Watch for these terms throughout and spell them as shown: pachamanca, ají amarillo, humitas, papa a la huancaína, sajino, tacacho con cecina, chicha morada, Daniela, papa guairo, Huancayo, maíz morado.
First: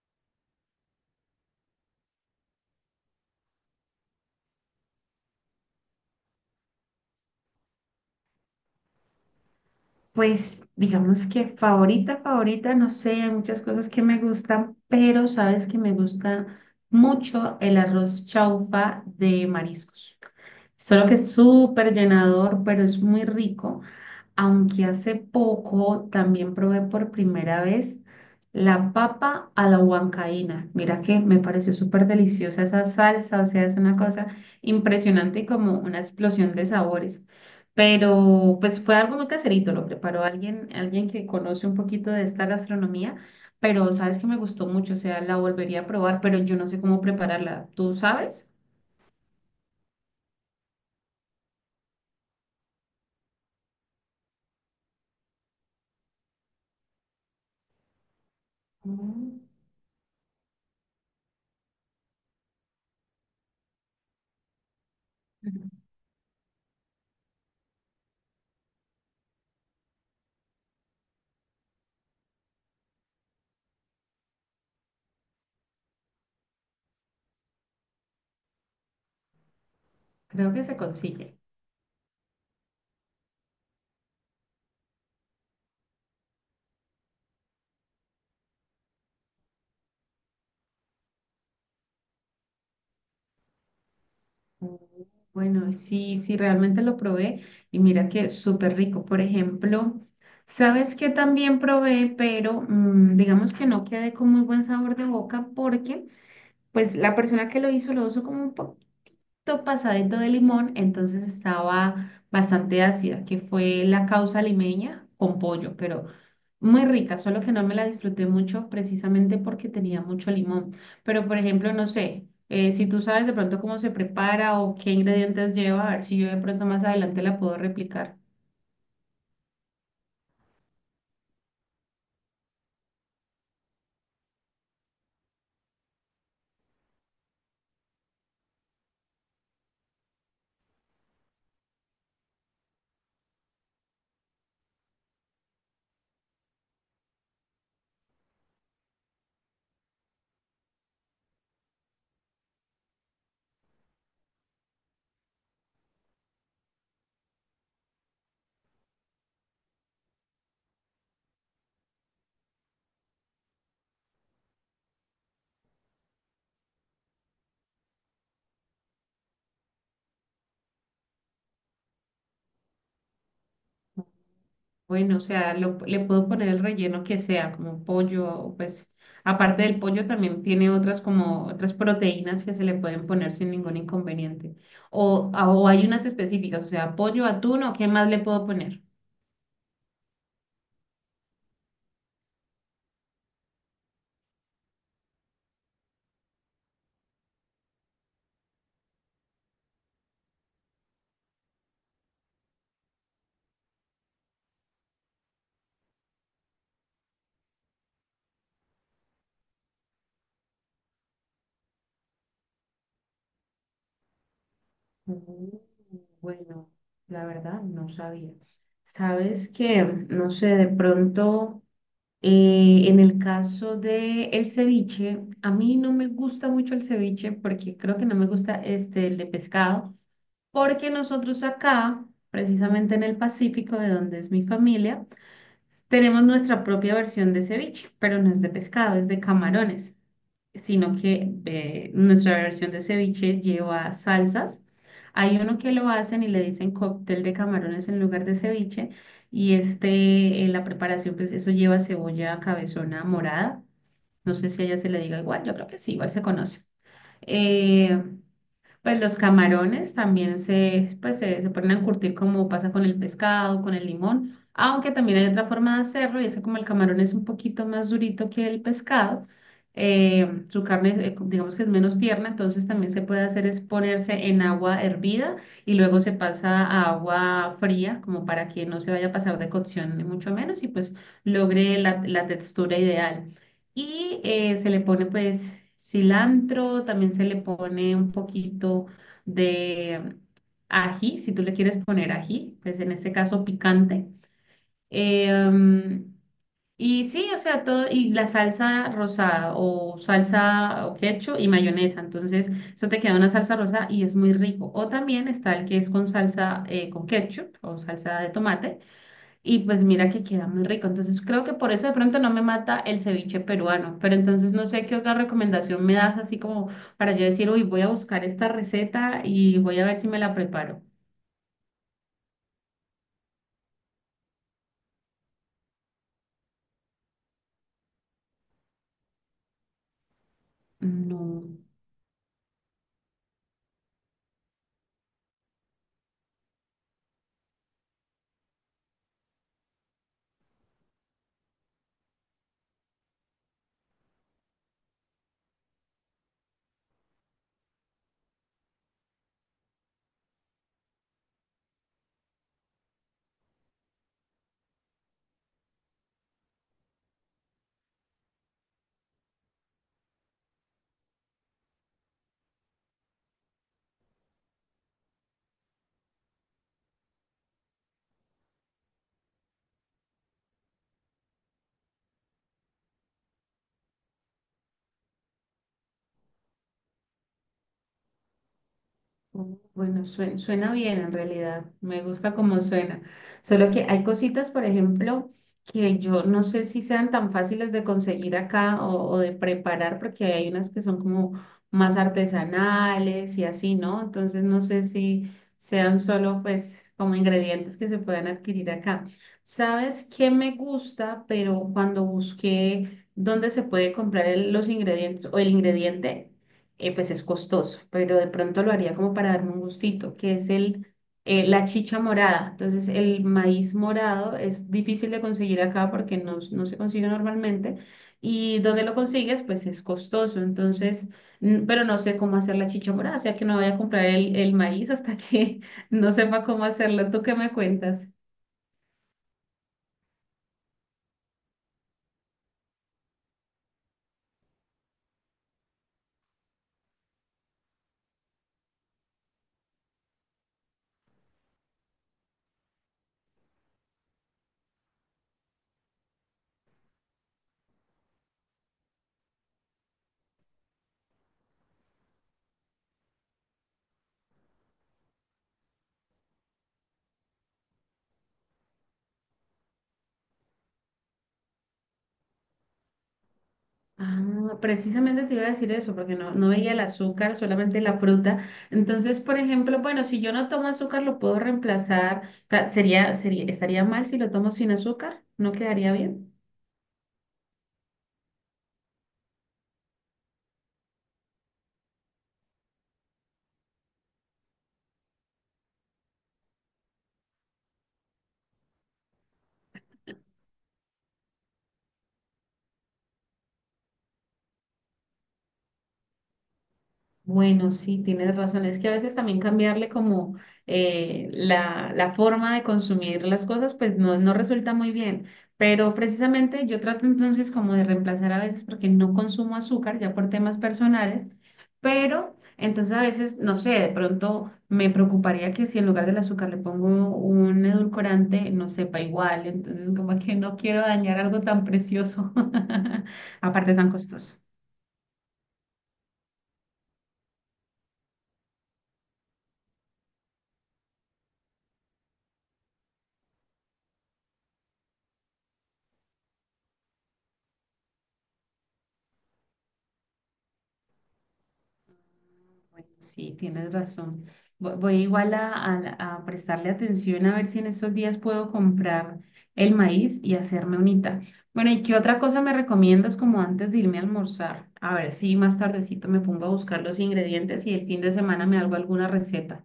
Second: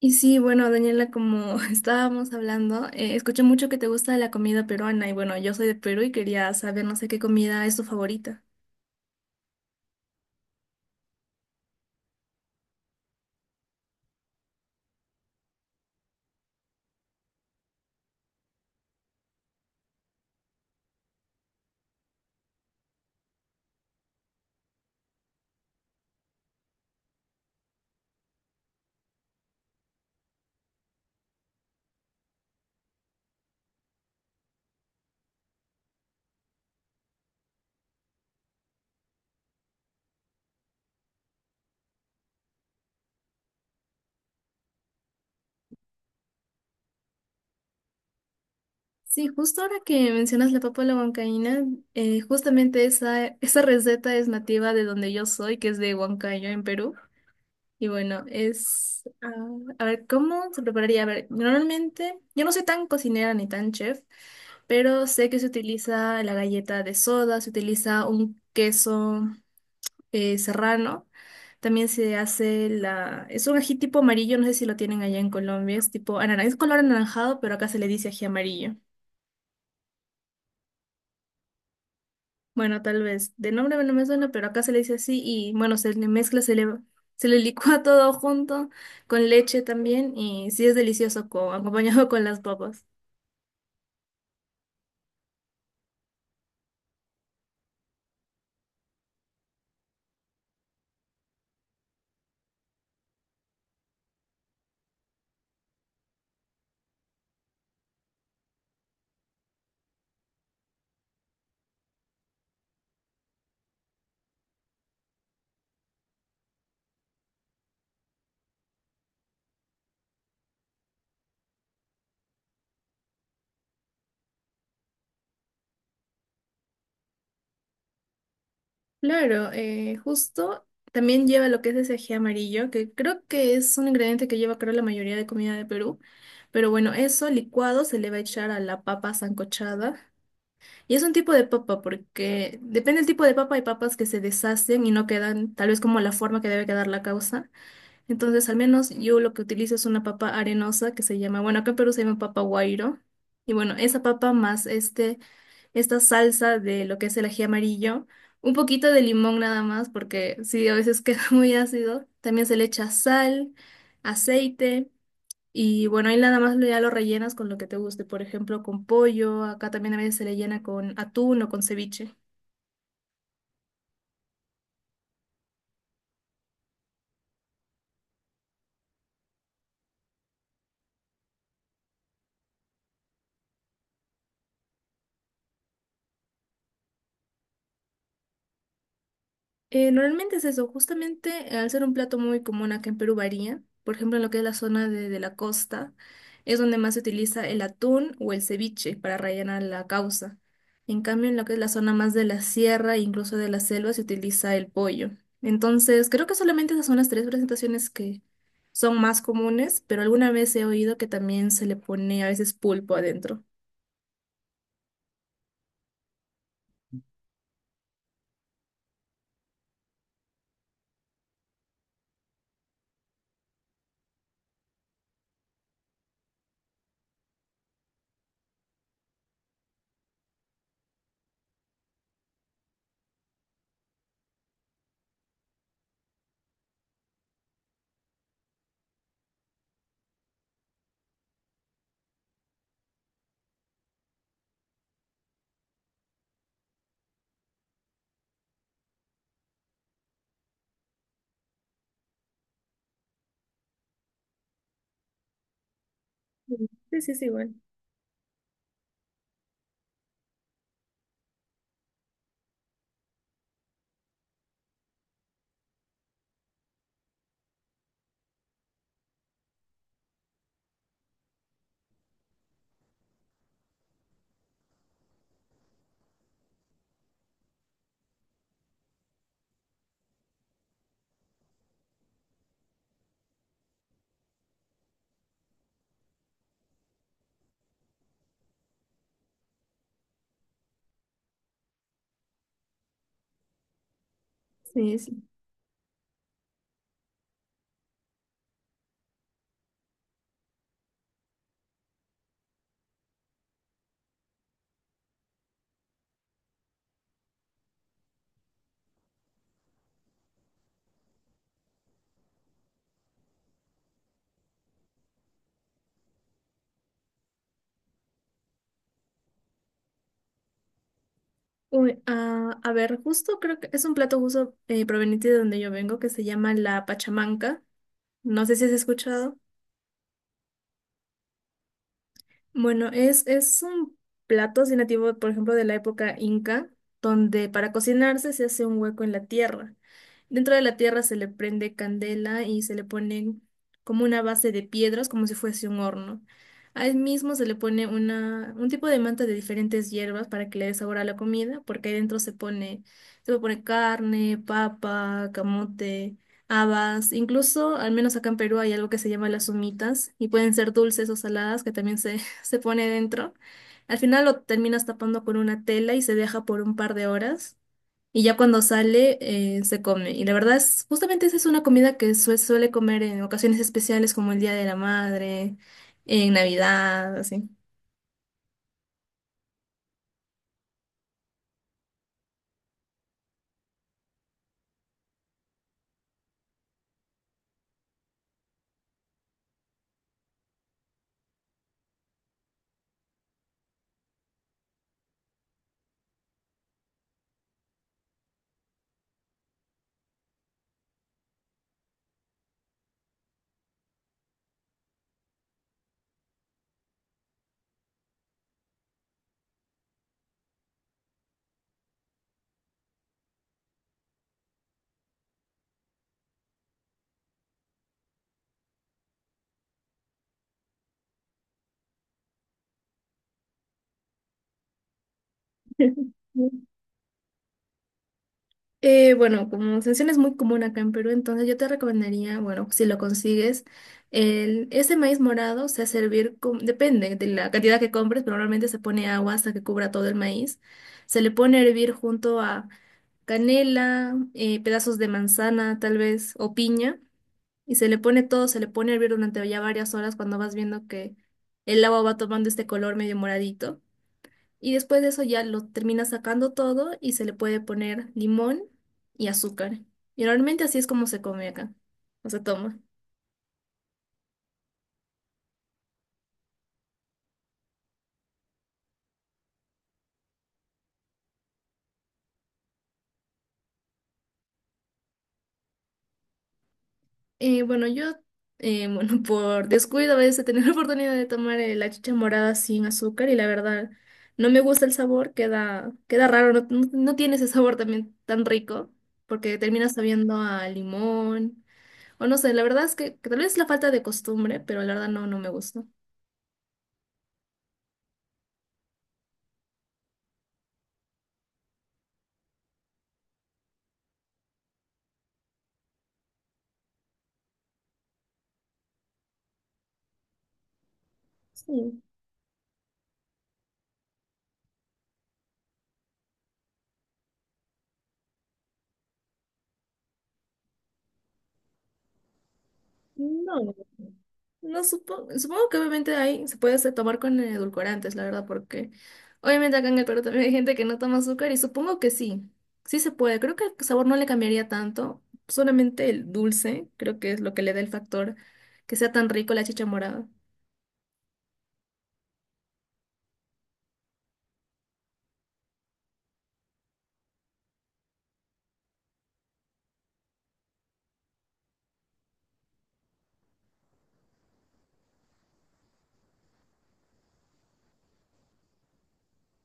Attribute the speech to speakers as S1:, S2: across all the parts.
S1: Y sí, bueno, Daniela, como estábamos hablando, escuché mucho que te gusta la comida peruana y bueno, yo soy de Perú y quería saber, no sé qué comida es tu favorita.
S2: Pues digamos que favorita, favorita, no sé, hay muchas cosas que me gustan, pero sabes que me gusta mucho el arroz chaufa de mariscos. Solo que es súper llenador, pero es muy rico, aunque hace poco también probé por primera vez la papa a la huancaína. Mira que me pareció súper deliciosa esa salsa, o sea, es una cosa impresionante y como una explosión de sabores. Pero pues fue algo muy caserito, lo preparó alguien, alguien que conoce un poquito de esta gastronomía, pero sabes que me gustó mucho, o sea, la volvería a probar, pero yo no sé cómo prepararla. ¿Tú sabes?
S1: Sí, justo ahora que mencionas la papa a la huancaína, justamente esa receta es nativa de donde yo soy, que es de Huancayo, en Perú. Y bueno,
S2: Mm.
S1: a ver, ¿cómo se prepararía? A ver, normalmente, yo no soy tan cocinera ni tan chef, pero sé que se utiliza la galleta de soda, se utiliza un queso. Serrano. También se hace Es un ají tipo amarillo, no sé si lo tienen allá en Colombia. Es tipo es color anaranjado, pero acá se le dice ají amarillo.
S2: Creo que se consigue.
S1: Bueno, tal vez de nombre no me suena, pero acá se le dice así y bueno, se le mezcla, se le licúa todo junto con leche también y sí es delicioso acompañado con las papas.
S2: Bueno, sí, sí, realmente lo probé y mira que súper rico. Por ejemplo, sabes que también probé, pero digamos que no quedé con muy buen sabor de boca porque pues la persona que lo hizo como un pasadito de limón, entonces estaba bastante ácida, que fue la causa limeña con pollo, pero muy rica, solo que no me la disfruté mucho precisamente porque tenía mucho limón. Pero, por ejemplo, no sé, si tú sabes de pronto cómo se prepara o qué ingredientes lleva, a ver si yo de pronto más adelante la puedo replicar.
S1: Claro, justo también lleva lo que es ese ají amarillo, que creo que es un ingrediente que lleva creo la mayoría de comida de Perú. Pero bueno, eso licuado se le va a echar a la papa sancochada. Y es un tipo de papa porque depende del tipo de papa, hay papas que se deshacen y no quedan tal vez como la forma que debe quedar la causa. Entonces, al menos yo lo que utilizo es una papa arenosa que se llama, bueno, acá en Perú se llama papa guairo. Y bueno, esa papa más esta salsa de lo que es el ají amarillo, un poquito de limón nada más, porque sí, a veces queda muy ácido. También se le echa sal, aceite y bueno, ahí nada más ya lo rellenas con lo que te guste, por ejemplo, con pollo, acá también a veces se le llena con atún o con ceviche.
S2: Bueno, o sea, le puedo poner el relleno que sea, como pollo, o pues aparte del pollo también tiene otras como otras proteínas que se le pueden poner sin ningún inconveniente. O, o hay unas específicas, o sea, pollo, atún o qué más le puedo poner.
S1: Normalmente es eso, justamente al ser un plato muy común acá en Perú varía, por ejemplo en lo que es la zona de la costa, es donde más se utiliza el atún o el ceviche para rellenar la causa. En cambio en lo que es la zona más de la sierra e incluso de la selva se utiliza el pollo. Entonces creo que solamente esas son las tres presentaciones que son más comunes, pero alguna vez he oído que también se le pone a veces pulpo adentro.
S2: Mm. Bueno, la verdad no sabía. ¿Sabes que no sé, de pronto en el caso de el ceviche, a mí no me gusta mucho el ceviche porque creo que no me gusta este el de pescado? Porque nosotros acá, precisamente en el Pacífico, de donde es mi familia, tenemos nuestra propia versión de ceviche, pero no es de pescado, es de camarones, sino que nuestra versión de ceviche lleva salsas. Hay uno que lo hacen y le dicen cóctel de camarones en lugar de ceviche, y este, la preparación, pues eso lleva cebolla cabezona morada. No sé si allá se le diga igual, yo creo que sí, igual se conoce.
S1: Sí, sí, sí, bueno.
S2: Eh, pues los camarones también se, pues se ponen a curtir como pasa con el pescado, con el limón, aunque también hay otra forma de hacerlo y es que como el camarón es un poquito más durito que el pescado, su carne es, digamos que es menos tierna, entonces también se puede hacer es ponerse en agua hervida y luego se pasa a agua fría como para que no se vaya a pasar de cocción ni mucho menos y pues logre la textura ideal. Y se le pone pues cilantro, también se le pone un poquito de ají, si tú le quieres poner ají, pues en este caso picante.
S1: Sí, sí.
S2: Em, y sí, o sea, todo, y la salsa rosada o salsa o ketchup y mayonesa. Entonces, eso te queda una salsa rosada y es muy rico. O también está el que es con salsa, con ketchup o salsa de tomate y pues mira que queda muy rico. Entonces creo que por eso de pronto no me mata el ceviche peruano. Pero entonces no sé qué otra recomendación me das así como para yo decir, uy, voy a buscar esta receta y voy a ver si me la preparo.
S1: Uy, ah, a ver, justo creo que es un plato justo proveniente de donde yo vengo que se llama la pachamanca. No sé si has escuchado.
S2: No.
S1: Bueno, es un plato así nativo, por ejemplo, de la época inca, donde para cocinarse se hace un hueco en la tierra. Dentro de la tierra se le prende candela y se le pone como una base de piedras, como si fuese un horno. Ahí mismo se le pone un tipo de manta de diferentes hierbas para que le dé sabor a la comida, porque ahí dentro se puede poner carne, papa, camote. Habas, incluso, al menos acá en Perú hay algo que se llama las humitas y pueden ser dulces o saladas que también se se pone dentro. Al final lo terminas tapando con una tela y se deja por un par de horas. Y ya cuando sale, se come. Y la verdad es, justamente esa es una comida que se suele comer en ocasiones especiales como el Día de la Madre, en Navidad, así.
S2: Mm. Bueno, suena bien en realidad, me gusta como suena. Solo que hay cositas, por ejemplo, que yo no sé si sean tan fáciles de conseguir acá o de preparar, porque hay unas que son como más artesanales y así, ¿no? Entonces no sé si sean solo pues como ingredientes que se puedan adquirir acá. ¿Sabes qué me gusta? Pero cuando busqué dónde se puede comprar los ingredientes o el ingrediente pues es costoso, pero de pronto lo haría como para darme un gustito, que es el, la chicha morada. Entonces, el maíz morado es difícil de conseguir acá porque no, no se consigue normalmente. Y donde lo consigues, pues es costoso. Entonces, pero no sé cómo hacer la chicha morada, o sea que no voy a comprar el maíz hasta que no sepa cómo hacerlo. ¿Tú qué me cuentas?
S1: Bueno, como sensión es muy común acá en Perú, entonces yo te recomendaría, bueno, si lo consigues, ese maíz morado se hace hervir, depende de la cantidad que compres, pero normalmente se pone agua hasta que cubra todo el maíz. Se le pone a hervir junto a canela, pedazos de manzana tal vez, o piña, y se le pone todo, se le pone a hervir durante ya varias horas cuando vas viendo que el agua va tomando este color medio moradito. Y después de eso ya lo termina sacando todo y se le puede poner limón y azúcar. Y normalmente así es como se come acá, o se toma.
S2: Ah, precisamente te iba a decir eso, porque no, no veía el azúcar, solamente la fruta. Entonces, por ejemplo, bueno, si yo no tomo azúcar, lo puedo reemplazar. O sea, sería, sería, estaría mal si lo tomo sin azúcar, ¿no quedaría bien?
S1: Bueno, bueno, por descuido a veces he tenido la oportunidad de tomar la chicha morada sin azúcar y la verdad no me gusta el sabor, queda raro, no tiene ese sabor también tan rico porque termina sabiendo a limón o no sé, la verdad que tal vez es la falta de costumbre, pero la verdad no, no me gusta.
S2: Bueno, sí, tienes razón. Es que a veces también cambiarle como la, la forma de consumir las cosas, pues no, no resulta muy bien. Pero precisamente yo trato entonces como de reemplazar a veces porque no consumo azúcar ya por temas personales,
S1: Sí.
S2: pero entonces a veces, no sé, de pronto me preocuparía que si en lugar del azúcar le pongo un edulcorante, no sepa igual. Entonces como que no quiero dañar algo tan precioso, aparte
S1: No,
S2: tan costoso.
S1: no supongo, supongo que obviamente ahí se puede tomar con edulcorantes, la verdad, porque obviamente acá en el Perú también hay gente que no toma azúcar y supongo que sí, sí se puede. Creo que el sabor no le cambiaría tanto, solamente el dulce, creo que es lo que le da el factor que sea tan rico la chicha morada.
S2: Bueno, sí, tienes razón. Voy igual a, a prestarle atención a ver si en estos días puedo comprar el maíz y hacerme unita. Bueno, ¿y qué otra cosa me recomiendas como antes de irme a almorzar? A ver si más tardecito me pongo a buscar los ingredientes y el fin de semana me hago alguna receta.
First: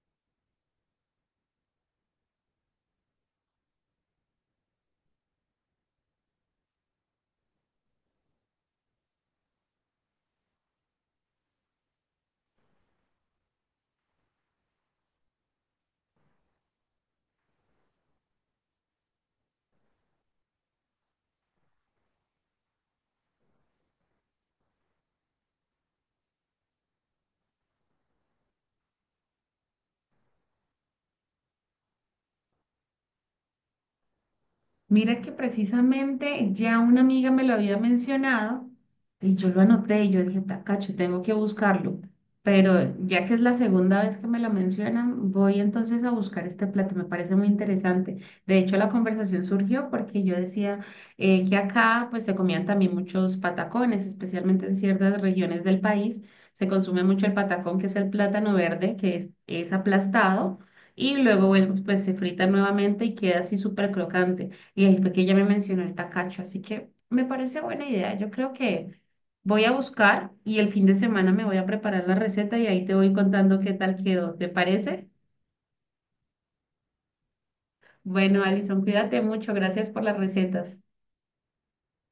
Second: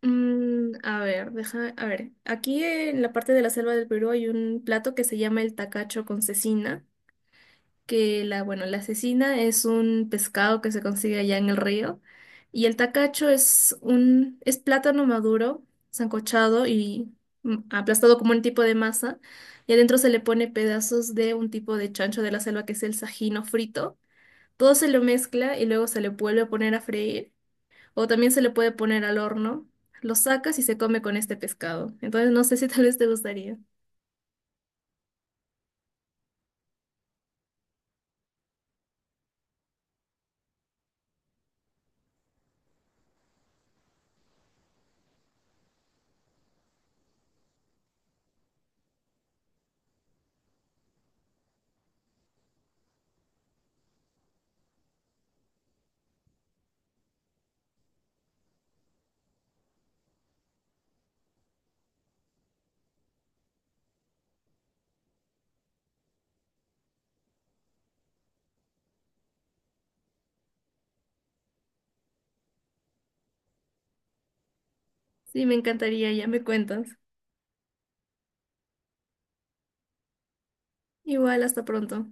S1: Mm, a ver, deja, a ver, aquí en la parte de la selva del Perú hay un plato que se llama el tacacho con cecina. Bueno, la cecina es un pescado que se consigue allá en el río y el tacacho es plátano maduro, sancochado y aplastado como un tipo de masa y adentro se le pone pedazos de un tipo de chancho de la selva que es el sajino frito. Todo se lo mezcla y luego se le vuelve a poner a freír o también se le puede poner al horno. Lo sacas y se come con este pescado. Entonces no sé si tal vez te gustaría.
S2: Mira que precisamente ya una amiga me lo había mencionado y yo lo anoté y yo dije, tacacho, tengo que buscarlo. Pero ya que es la segunda vez que me lo mencionan, voy entonces a buscar este plato. Me parece muy interesante. De hecho, la conversación surgió porque yo decía que acá pues se comían también muchos patacones, especialmente en ciertas regiones del país. Se consume mucho el patacón, que es el plátano verde, que es aplastado y luego, bueno, pues se frita nuevamente y queda así súper crocante. Y ahí fue que ella me mencionó el tacacho, así que me parece buena idea. Yo creo que voy a buscar y el fin de semana me voy a preparar la receta y ahí te voy contando qué tal quedó. ¿Te parece?
S1: Sí, me encantaría, ya me cuentas.
S2: Bueno, Alison, cuídate mucho. Gracias por las recetas.
S1: Igual, hasta pronto.